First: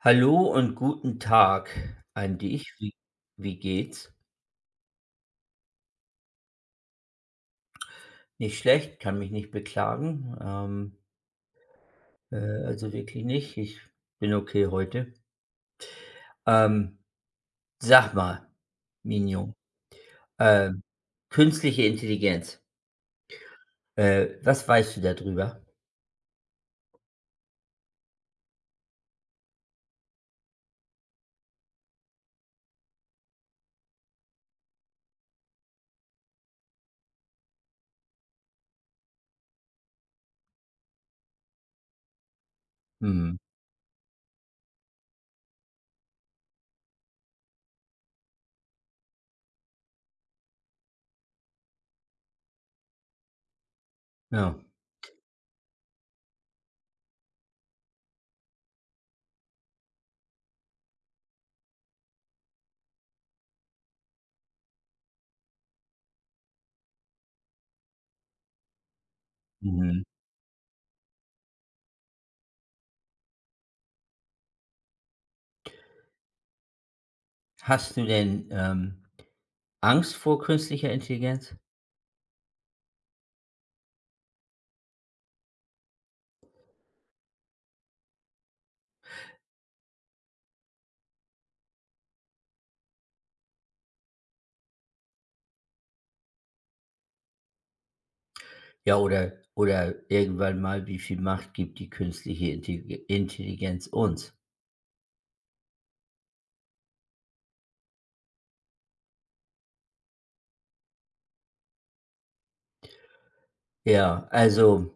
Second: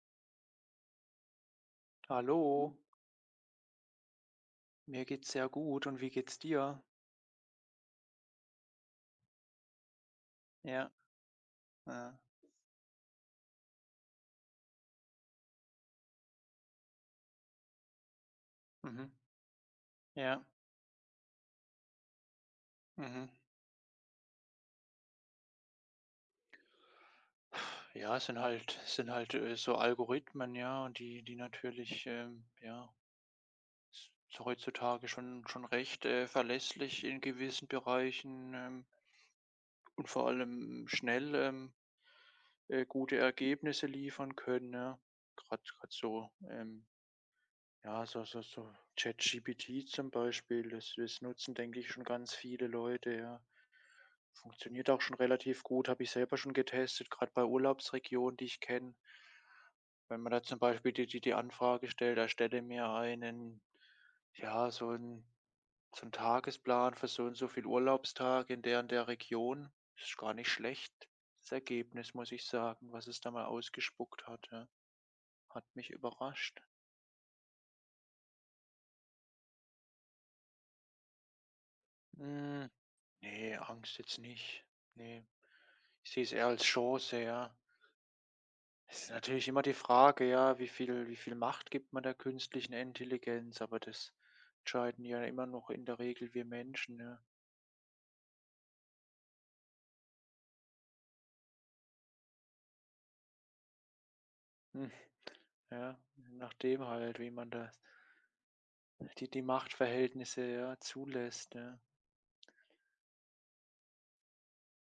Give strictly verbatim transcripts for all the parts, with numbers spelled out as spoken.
Hallo und guten Tag an dich. Hallo, Wie, wie geht's? mir geht's sehr gut und wie geht's dir? Nicht schlecht, kann mich nicht beklagen. Ja, Ähm, äh, äh, also wirklich nicht. Ich bin okay heute. Ähm, sag mal, mhm, Minion, ja, ähm, künstliche Intelligenz. mhm. Äh, was weißt du darüber? Ja, es sind halt es sind halt, äh, so Algorithmen, ja, und die die natürlich, ähm, ja, s heutzutage schon schon recht, äh, verlässlich in gewissen Bereichen, ähm, und vor allem schnell, ähm, äh, gute Mhm. Ergebnisse liefern können, ja. Gerade so, ähm, ja, so so so ChatGPT zum Beispiel, das das nutzen, denke ich, schon ganz viele Leute, ja. Ja. Funktioniert auch schon relativ gut, habe ich selber schon getestet, gerade bei Urlaubsregionen, die ich kenne. Wenn man da zum Beispiel die die die Anfrage stellt: „Erstelle mir einen ja, so 'n so 'n Tagesplan für so und so viel Urlaubstage in der und der Region." Mhm. Ist gar nicht schlecht, das Ergebnis, muss ich sagen, was es da mal ausgespuckt hat, ja. Hat mich überrascht. Hast du denn ähm, Angst vor künstlicher Intelligenz? Hm, ne, Angst jetzt nicht. Ne. Ich sehe es eher als Chance, ja. Es ist natürlich immer die Frage, ja, wie viel wie viel Macht gibt man der künstlichen Intelligenz, aber das entscheiden ja immer noch in der Regel wir Menschen, ja. Ja, oder, oder irgendwann mal, wie viel Macht gibt die künstliche Intelli- Intelligenz uns? Hm, ja, je nachdem halt, wie man das die die Machtverhältnisse, ja, zulässt, ja. Ja, also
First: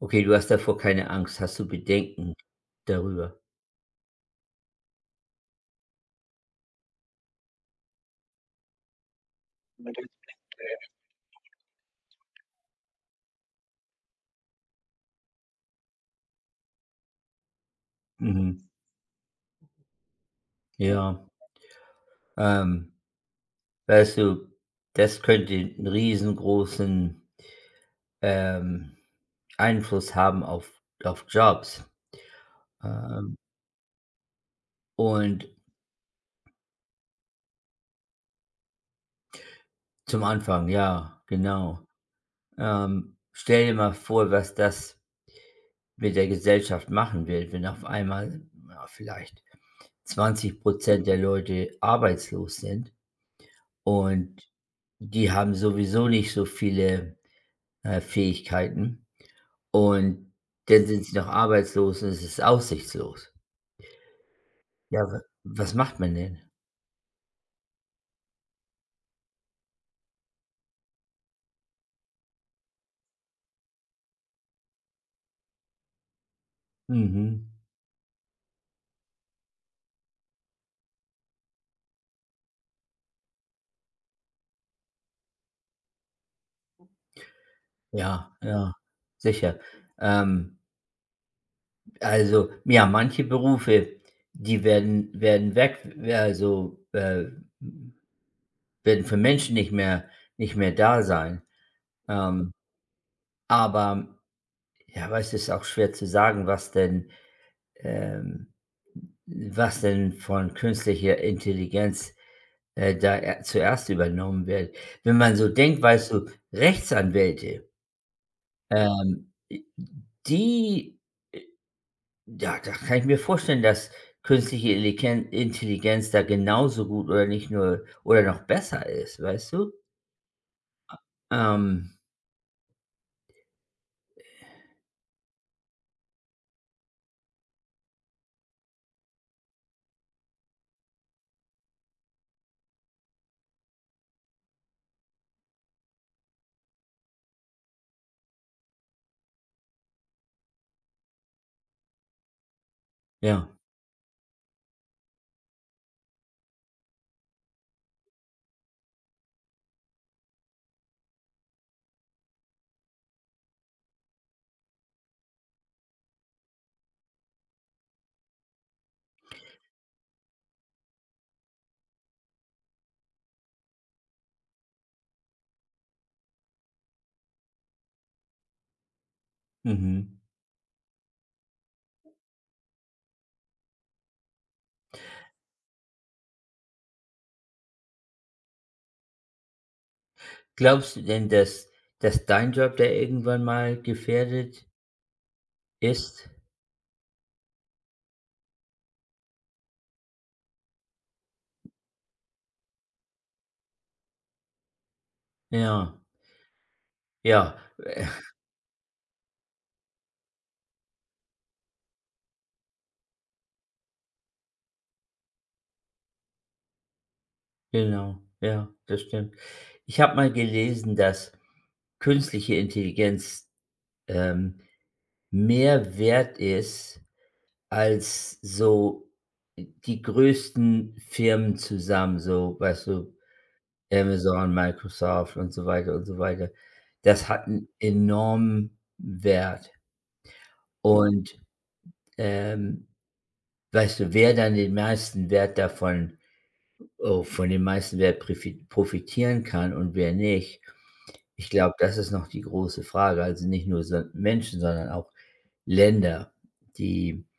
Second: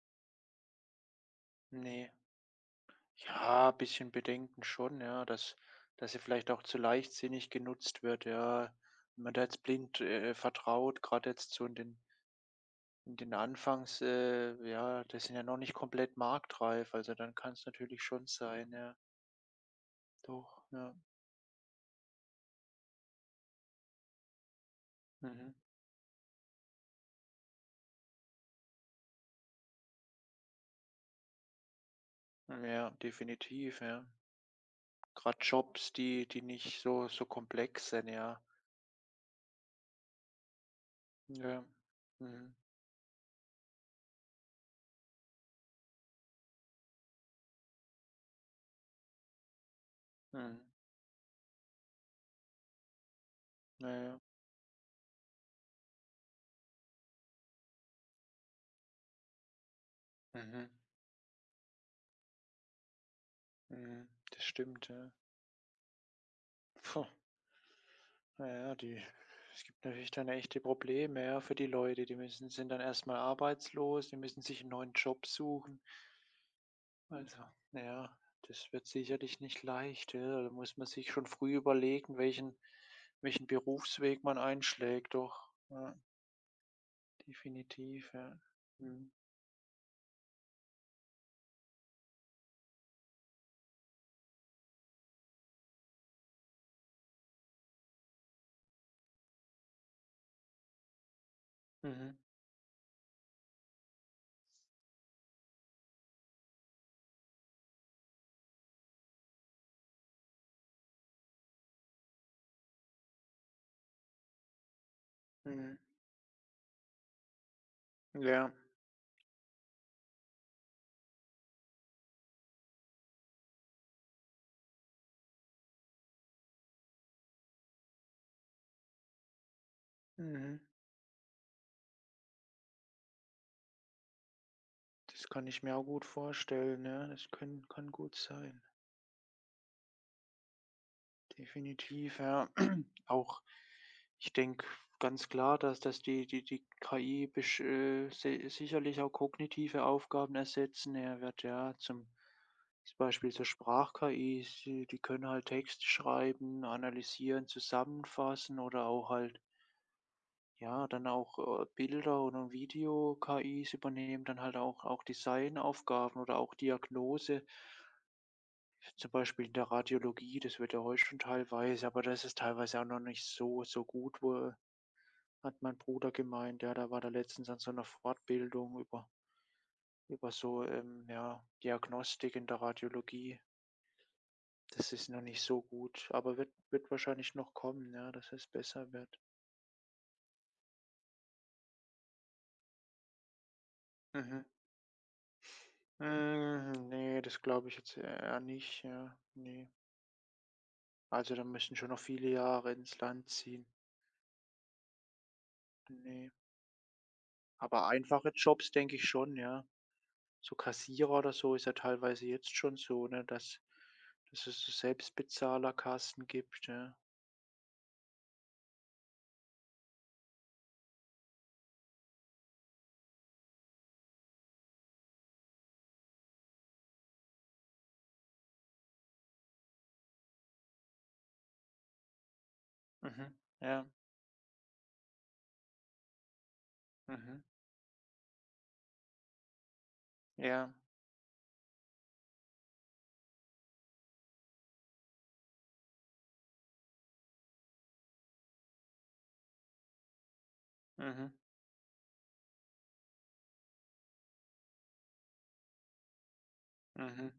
okay, du hast davor keine Angst. Hast du Ne, Bedenken darüber? ja, ein bisschen Bedenken schon, ja, dass dass sie vielleicht auch zu leichtsinnig genutzt wird, ja. Wenn man da jetzt blind, äh, vertraut, gerade jetzt so in den In Den Anfangs äh, ja, das sind ja noch nicht komplett marktreif, also dann kann es natürlich schon Mhm. sein, ja. Doch, ja. Ja, ähm, weißt du, das könnte Mhm. einen riesengroßen, ähm, Einfluss haben auf auf Jobs. Ja, Ähm, definitiv, ja. Gerade und Jobs, die die nicht so so komplex sind, ja. zum Anfang, ja, Ja. genau. Mhm. Ähm, stell dir mal vor, was das mit der Gesellschaft machen wird, wenn auf einmal, ja, vielleicht zwanzig Mhm. Prozent der Leute arbeitslos sind. Ja, ja. Und die haben sowieso nicht so viele, äh, Fähigkeiten und Mhm. dann sind sie noch arbeitslos und es ist aussichtslos. Mhm. Das stimmt, Ja, ja. wa was macht man denn? Puh, na ja, die es gibt natürlich dann echte Probleme, ja, für die Leute. Die müssen sind dann erstmal arbeitslos, die müssen sich einen neuen Job suchen. Also, Mhm. na ja, das wird sicherlich nicht leicht, ja. Da muss man sich schon früh überlegen, welchen welchen Berufsweg man einschlägt, doch. Ja, definitiv, Ja, ja. ja, Mhm. sicher. Ähm, also, ja, manche Berufe, die werden werden weg also, äh, werden für Menschen nicht mehr nicht mehr da sein. Mhm. Ähm, aber ja, aber es ist auch schwer zu sagen, was denn, ähm was denn von künstlicher Intelligenz, äh, da er zuerst übernommen wird. Wenn man so Mhm. denkt, weißt du, Rechtsanwälte, Ja. ähm, die ja, da kann ich mir vorstellen, dass künstliche Intelligen Intelligenz da genauso gut oder nicht nur oder noch besser ist, weißt du? Mhm. Ähm, Das kann ich mir auch gut vorstellen, ja. Das können kann gut sein. Definitiv, ja. Auch ich denke ganz klar, dass dass die die die K I besch äh, si sicherlich auch kognitive Aufgaben ersetzen Er wird, ja. Zum Beispiel so ja, Sprach-K Is, die die können halt Text schreiben, analysieren, zusammenfassen oder auch halt ja, dann auch, äh, Bilder oder Video-K Is übernehmen dann halt auch auch Designaufgaben oder auch Diagnose. Zum Beispiel in der Radiologie, das wird ja heute schon teilweise, aber das ist teilweise auch noch nicht so so gut, wo hat mein Bruder gemeint. Ja, da war der letztens an so 'ner Fortbildung über mhm. über so, ähm, ja, Diagnostik in der Radiologie. Das ist noch nicht so gut, aber wird wird wahrscheinlich noch kommen, ja, dass es besser wird. Glaubst du denn, dass dass dein Job da irgendwann mal Mhm. gefährdet ist? Hm, ne, das glaube ich jetzt eher nicht, ja, ne. Also, da müssen schon noch viele Jahre ins Land ziehen. Ja, Ne. ja. Aber einfache Jobs denke ich schon, ja. So Kassierer oder so ist ja teilweise jetzt schon so, ne, dass dass es so Selbstbezahlerkassen gibt, ja. Genau, ja, das stimmt. Ich habe mal gelesen, dass künstliche Intelligenz, ähm, mehr wert ist als so die größten Firmen zusammen, so, weißt du, Mhm. Ja. Amazon, Microsoft und so weiter und so weiter. Das Mhm. hat einen enormen Wert Ja. und, ähm, weißt du, wer dann den meisten Wert davon oh, von dem meisten Wert profi profitieren kann und wer nicht. Mhm. Ich glaube, das ist noch die große Frage. Also nicht nur so Menschen, sondern auch Länder, die, Mhm.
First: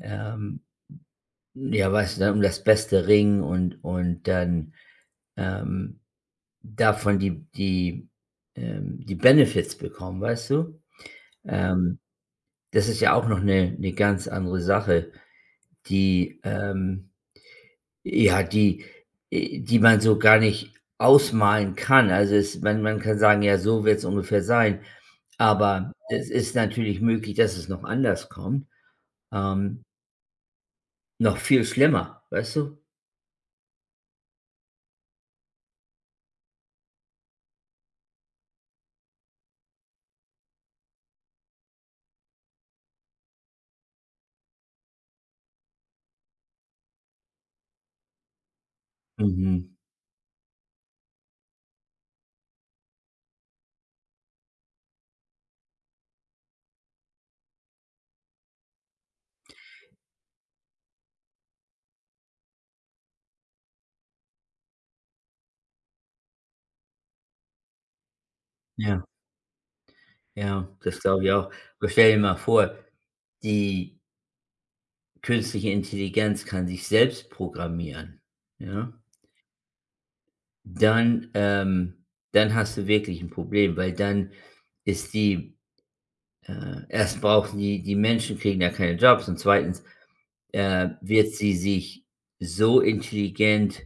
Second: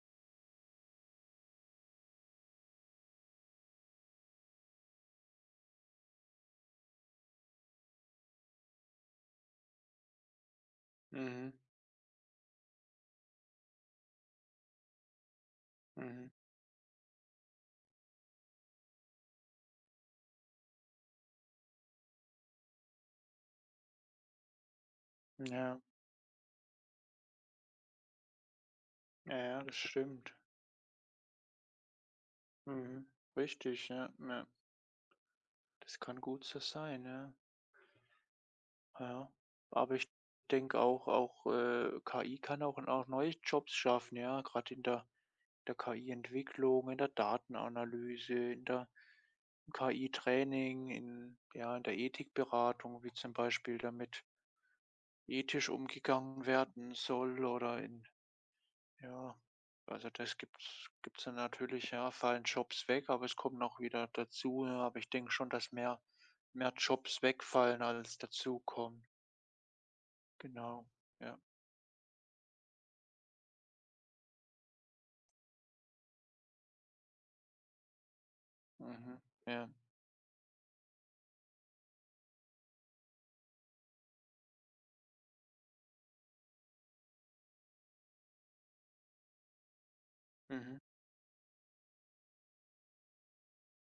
ähm, ja, weißt du, dann um das Beste ringen und und dann, ähm, davon die die, ähm die Benefits bekommen, weißt du? Mhm. Ähm, das ist ja auch noch eine eine ganz andere Sache, Mhm. die, ähm Ja, die äh, die man so gar nicht ausmalen kann. Also, es man man kann sagen: „Ja, so wird es ungefähr sein.“ Ja. Aber genau, es ist natürlich möglich, dass es noch anders kommt, Ja, ja, das ähm, stimmt. noch viel schlimmer, weißt du? Mhm. Richtig, ja, ja. Das kann gut so sein, ja. Ja. Aber ich denke auch auch, äh, K I kann auch auch neue Jobs schaffen, ja, gerade in der der K I-Entwicklung, in der Datenanalyse, in der Mhm. im K I-Training, in, ja, in der Ethikberatung, wie zum Beispiel damit ethisch umgegangen werden soll oder in, ja, also das gibt's, gibt's dann natürlich, ja, fallen Jobs weg, aber es kommen auch wieder dazu, ja, aber ich denke schon, dass mehr, mehr Jobs wegfallen, als Ja, dazukommen. ja, Genau, das glaube ich ja. auch. Aber stell dir mal vor, die künstliche Intelligenz kann sich selbst programmieren, ja? Mhm. Ja. Dann ähm, dann hast du wirklich ein Problem, weil dann ist die Äh, erst brauchen die die Menschen kriegen ja keine Jobs und zweitens, Mhm. äh, wird sie sich so intelligent,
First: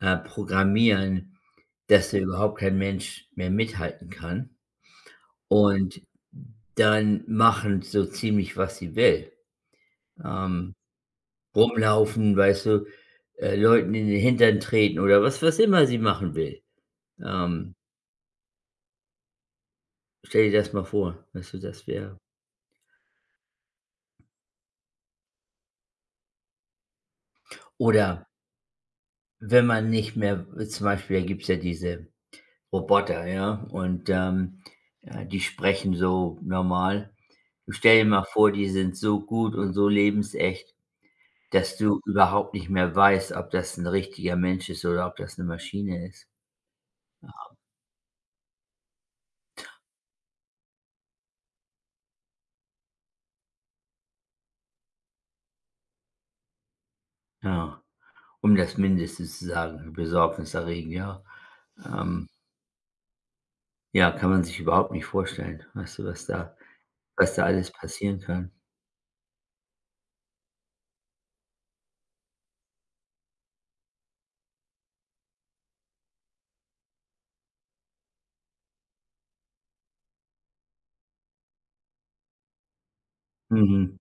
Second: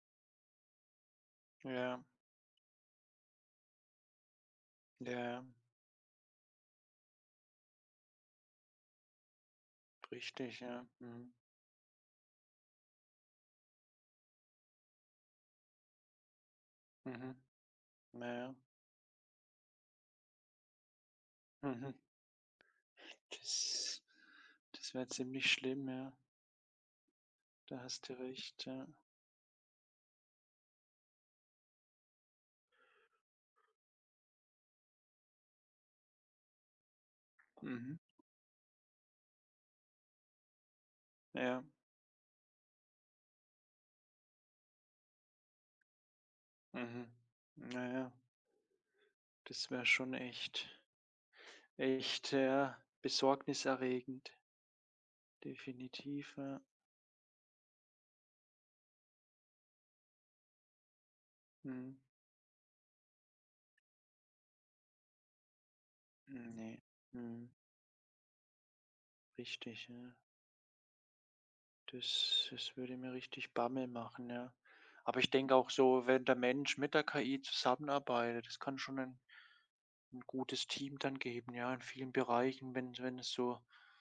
äh, programmieren, Ja. dass da überhaupt kein Mensch mehr mithalten kann. Ja, Und dann machen so ziemlich, was sie will. richtig, Ähm, ja. Mhm. rumlaufen, weißt du, äh, Leuten in den Hintern treten oder was was immer sie machen will. Mhm. Ähm, Ja. stell dir das mal vor, weißt du, das Mhm. wäre. Das das wäre ziemlich schlimm, ja. Da hast du Oder recht, ja. wenn man nicht mehr zum Beispiel, da gibt's ja diese Roboter, ja, und, ähm, äh, die sprechen so normal. Du, Mhm. stell dir mal vor, die sind so gut und so lebensecht, Ja, dass du überhaupt nicht mehr weißt, ob das ein richtiger Mensch ist oder ob das eine Maschine ist. mhm. Na ja, das wäre schon echt echt, ja, besorgniserregend, definitiv, ja. Ja, um das Mindeste zu sagen, besorgniserregend, ja. Mhm. Ähm, ja, kann man sich überhaupt nicht vorstellen, weißt du, was da Ne, was da mhm, alles passieren kann. richtig, ja. Das das würde mir richtig Bammel machen, ja. Aber ich denke auch so, wenn der Mensch mit der K I zusammenarbeitet, das kann schon ein ein gutes Team dann geben, ja, in vielen Bereichen, wenn wenn es so Mhm,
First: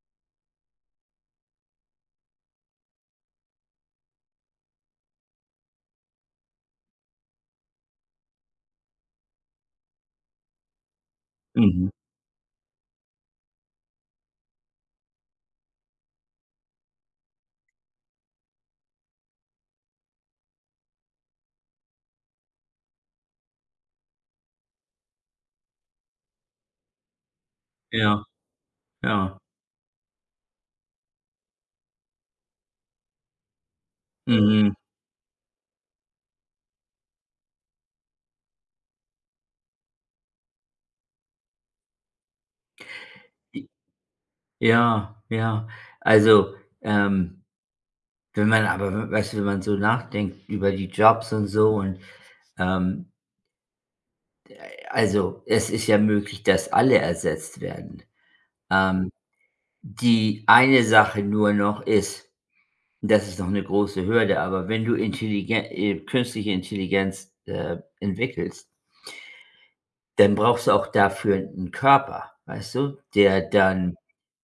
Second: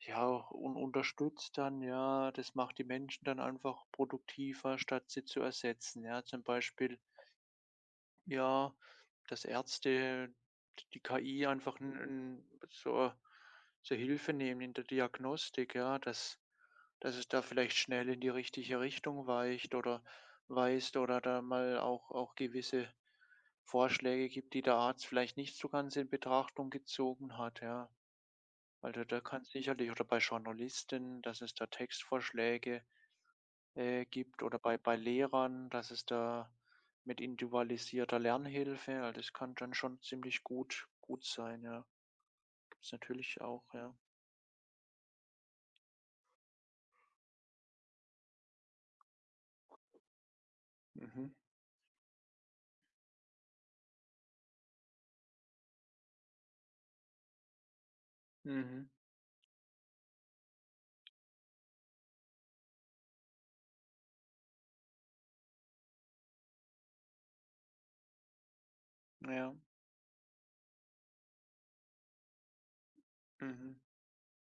Ja, un unterstützt dann, ja. Das macht die Menschen dann einfach produktiver, statt sie zu ersetzen, ja. Zum Beispiel, ja, dass Ärzte die K I einfach mhm, 'n 'n zur zur Hilfe nehmen in der Diagnostik, ja, dass dass es da vielleicht schnell in die richtige Richtung weicht oder weist oder da mal auch auch gewisse Vorschläge gibt, die der Arzt vielleicht nicht so ganz in Betrachtung gezogen hat, ja. ja, Also, da ja, kann's sicherlich oder bei Journalistinnen, dass es da Textvorschläge, äh, gibt oder mhm, bei bei Lehrern, dass es da mit individualisierter Lernhilfe also, das kann dann schon ziemlich gut gut sein, ja. Gibt's natürlich auch, ja. ja, ja. Also, ähm wenn man aber weißt du, wenn man so nachdenkt über die Jobs Mhm, und so und, ähm also, es ist ja möglich, dass alle ersetzt werden. mhm, Ähm, die eine Sache nur noch ist, das ist noch eine große Hürde, aber wenn du intelligen äh, künstliche Intelligenz, äh, entwickelst, ja, dann brauchst du auch dafür einen Körper, weißt du, der mhm, dann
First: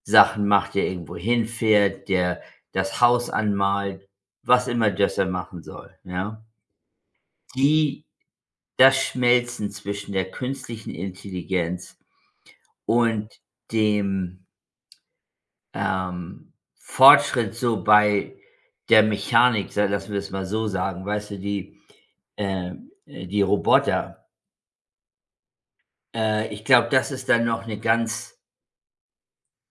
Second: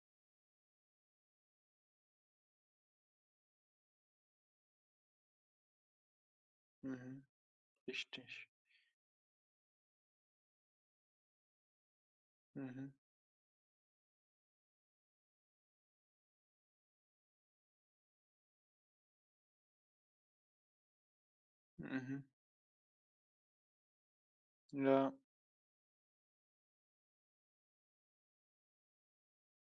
Sachen macht, der irgendwo hinfährt, der das Haus anmalt, was immer das er machen soll, ja? mhm, Die. richtig. Das Schmelzen zwischen der künstlichen Intelligenz Mhm, und dem, ähm, Fortschritt so bei der Mechanik, sa lassen wir es mal so sagen, weißt du, die, mhm, äh äh, die Roboter. ja, Äh, ich glaube, das ist dann noch eine ganz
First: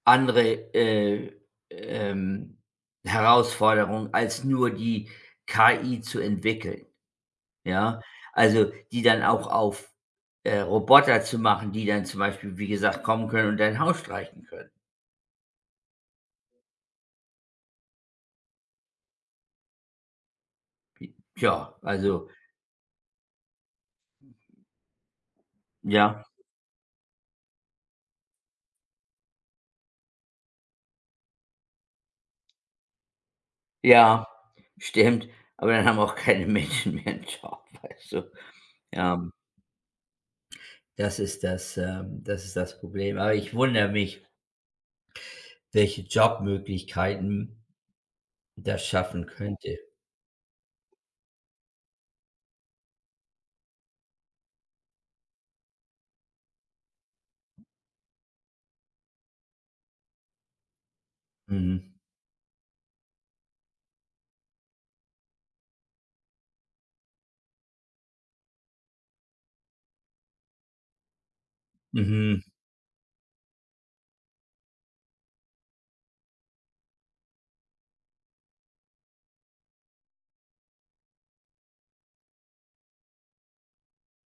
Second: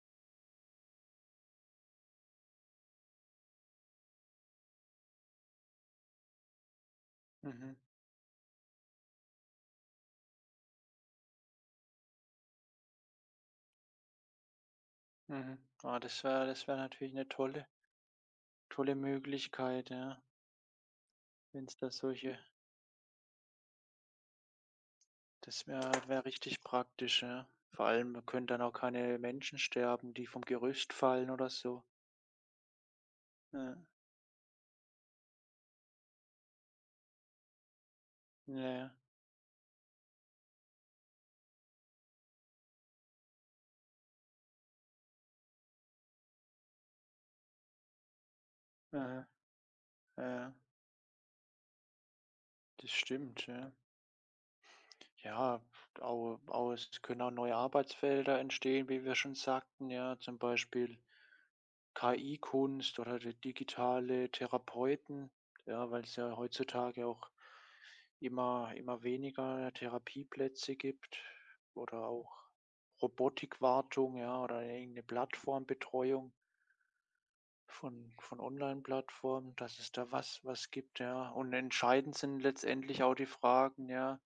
andere, äh, ähm, Herausforderung, als nur die K I zu entwickeln. mhm, Ja, also, die dann auch auf, äh, Roboter zu machen, die dann zum Beispiel, wie gesagt, kommen können und dein Haus streichen können. mhm. Ah, das wäre das wäre natürlich eine tolle tolle Möglichkeit, ja, wenn Tja, es da also solche Das wäre ja, wäre richtig praktisch, ja. Vor allem, da können dann auch keine Menschen sterben, die vom Gerüst fallen oder so. Ja, ja, stimmt, aber dann haben auch keine Menschen mehr einen Job, weißt du? ja, ja, Ja, das ist das, ähm das ist das Problem. Aber ich wundere mich, welche Jobmöglichkeiten das schaffen ja, könnte. ja, das stimmt, ja. Ja, auch, auch es können auch neue Arbeitsfelder entstehen, wie wir schon sagten, ja, zum Beispiel Mhm, K I-Kunst oder di digitale Therapeuten, ja, weil es ja heutzutage auch immer immer weniger Therapieplätze gibt oder auch mhm. Robotikwartung, ja, oder irgend 'ne Plattformbetreuung. Von von Online-Plattformen, dass es da was was gibt, ja. Und entscheidend sind letztendlich auch die Fragen, ja,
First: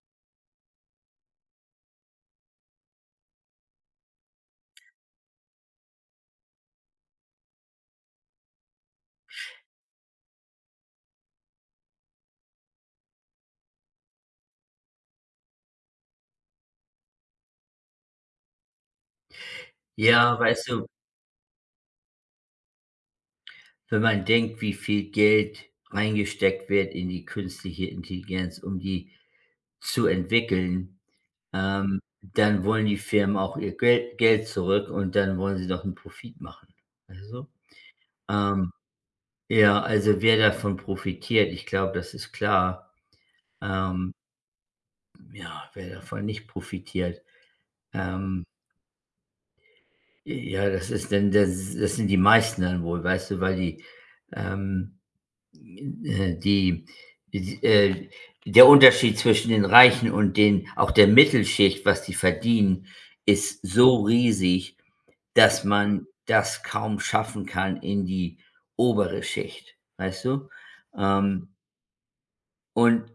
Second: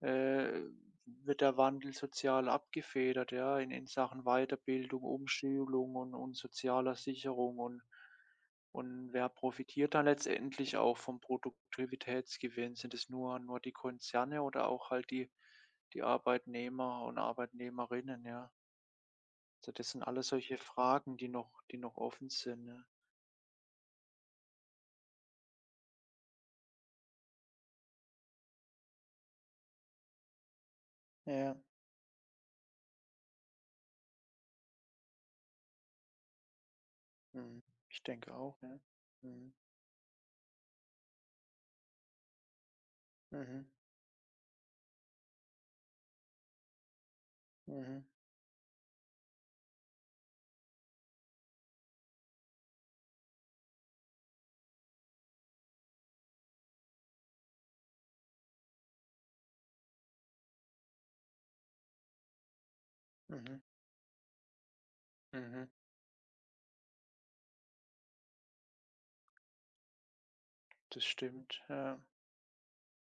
äh, wird der Wandel sozial abgefedert, ja, in in Sachen Weiterbildung, Umschulung und und sozialer Sicherung und und wer profitiert dann letztendlich auch vom Produktivitätsgewinn? Sind es nur nur die Konzerne oder auch halt die die Arbeitnehmer und Arbeitnehmerinnen, ja? Also, das sind alles Ja, solche weißt du, Fragen, die noch die noch offen sind, ja. wenn man denkt, wie viel Geld reingesteckt wird in die künstliche Intelligenz, um die zu entwickeln, Ja, ähm, dann wollen die Firmen auch ihr Geld Geld zurück und dann wollen sie doch einen Profit machen. Also. mhm. Ich denke auch, Ähm, ja. Mhm. ja, also wer davon profitiert, ich glaube, das ist klar. Mhm. Ähm, ja, wer davon nicht profitiert, Mhm. ähm, ja, das ist dann das, das sind die meisten dann wohl, weißt du, weil die, ähm Äh, die d äh, der Unterschied zwischen den Reichen und den auch der Mittelschicht, was die verdienen, ist Mhm. so riesig, dass Mhm. man das kaum schaffen kann in die obere Schicht, weißt du? Das Ähm, stimmt, ja. und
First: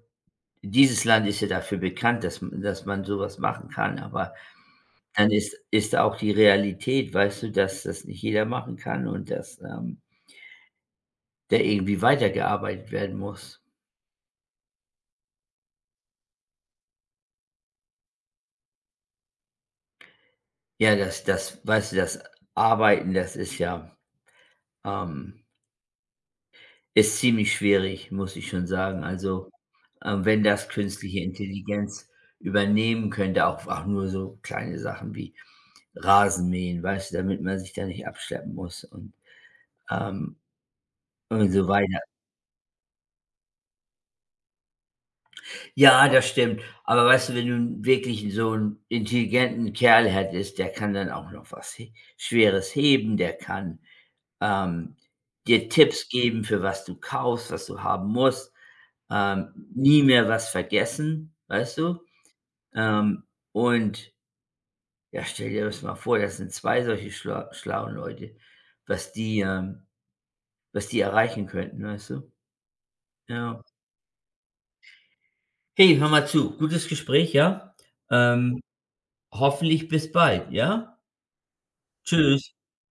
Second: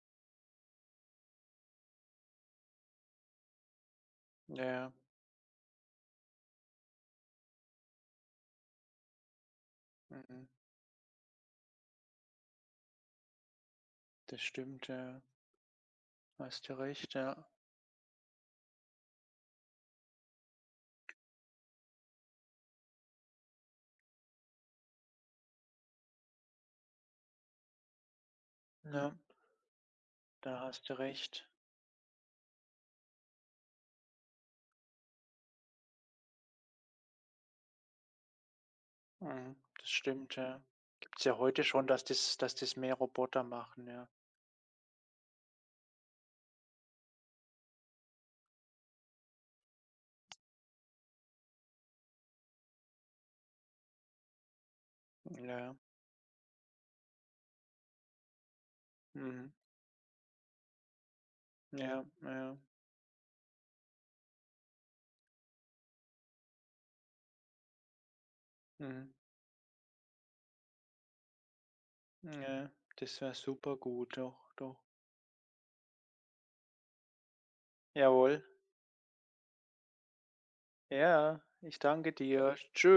dieses Land ist ja dafür bekannt, dass m dass man sowas machen kann, aber Ja, ja. dann ist ist auch die Realität, weißt du, dass das nicht jeder machen kann und dass, ähm, Mhm. da irgendwie weitergearbeitet werden muss. Das stimmt, ja. Hast du recht, ja. Ja, das das weißt du, das Arbeiten, das ist ja, ähm ist ziemlich schwierig, muss ich schon sagen. Ja, Also, ähm, wenn da das hast du künstliche recht. Intelligenz übernehmen könnte, auch auch nur so kleine Sachen wie Rasenmähen, weißt du, damit man sich da nicht abschleppen muss und, Mhm. Das stimmt, ähm, ja. Gibt's ja und heute so schon, weiter. dass das dass das mehr Roboter machen, ja. Ja, das stimmt. Aber weißt du, wenn du wirklich so einen intelligenten Kerl hättest, der kann dann auch noch was he Schweres heben, der kann, ähm, dir Ja. Tipps geben, für was du kaufst, was du haben musst, Mhm. ähm, nie mehr was vergessen, weißt du? Ja, ja. Ähm, und ja, stell dir das mal vor, das sind zwei solche schlau schlauen Leute, was Mhm. die ähm, was die erreichen könnten, weißt du? Ja, das wäre Ja. super gut doch, doch. Hey, hör mal zu, gutes Gespräch, ja? Jawohl. Ähm Hoffentlich bis bald, ja? Ja, ich danke Tschüss. dir. Tschü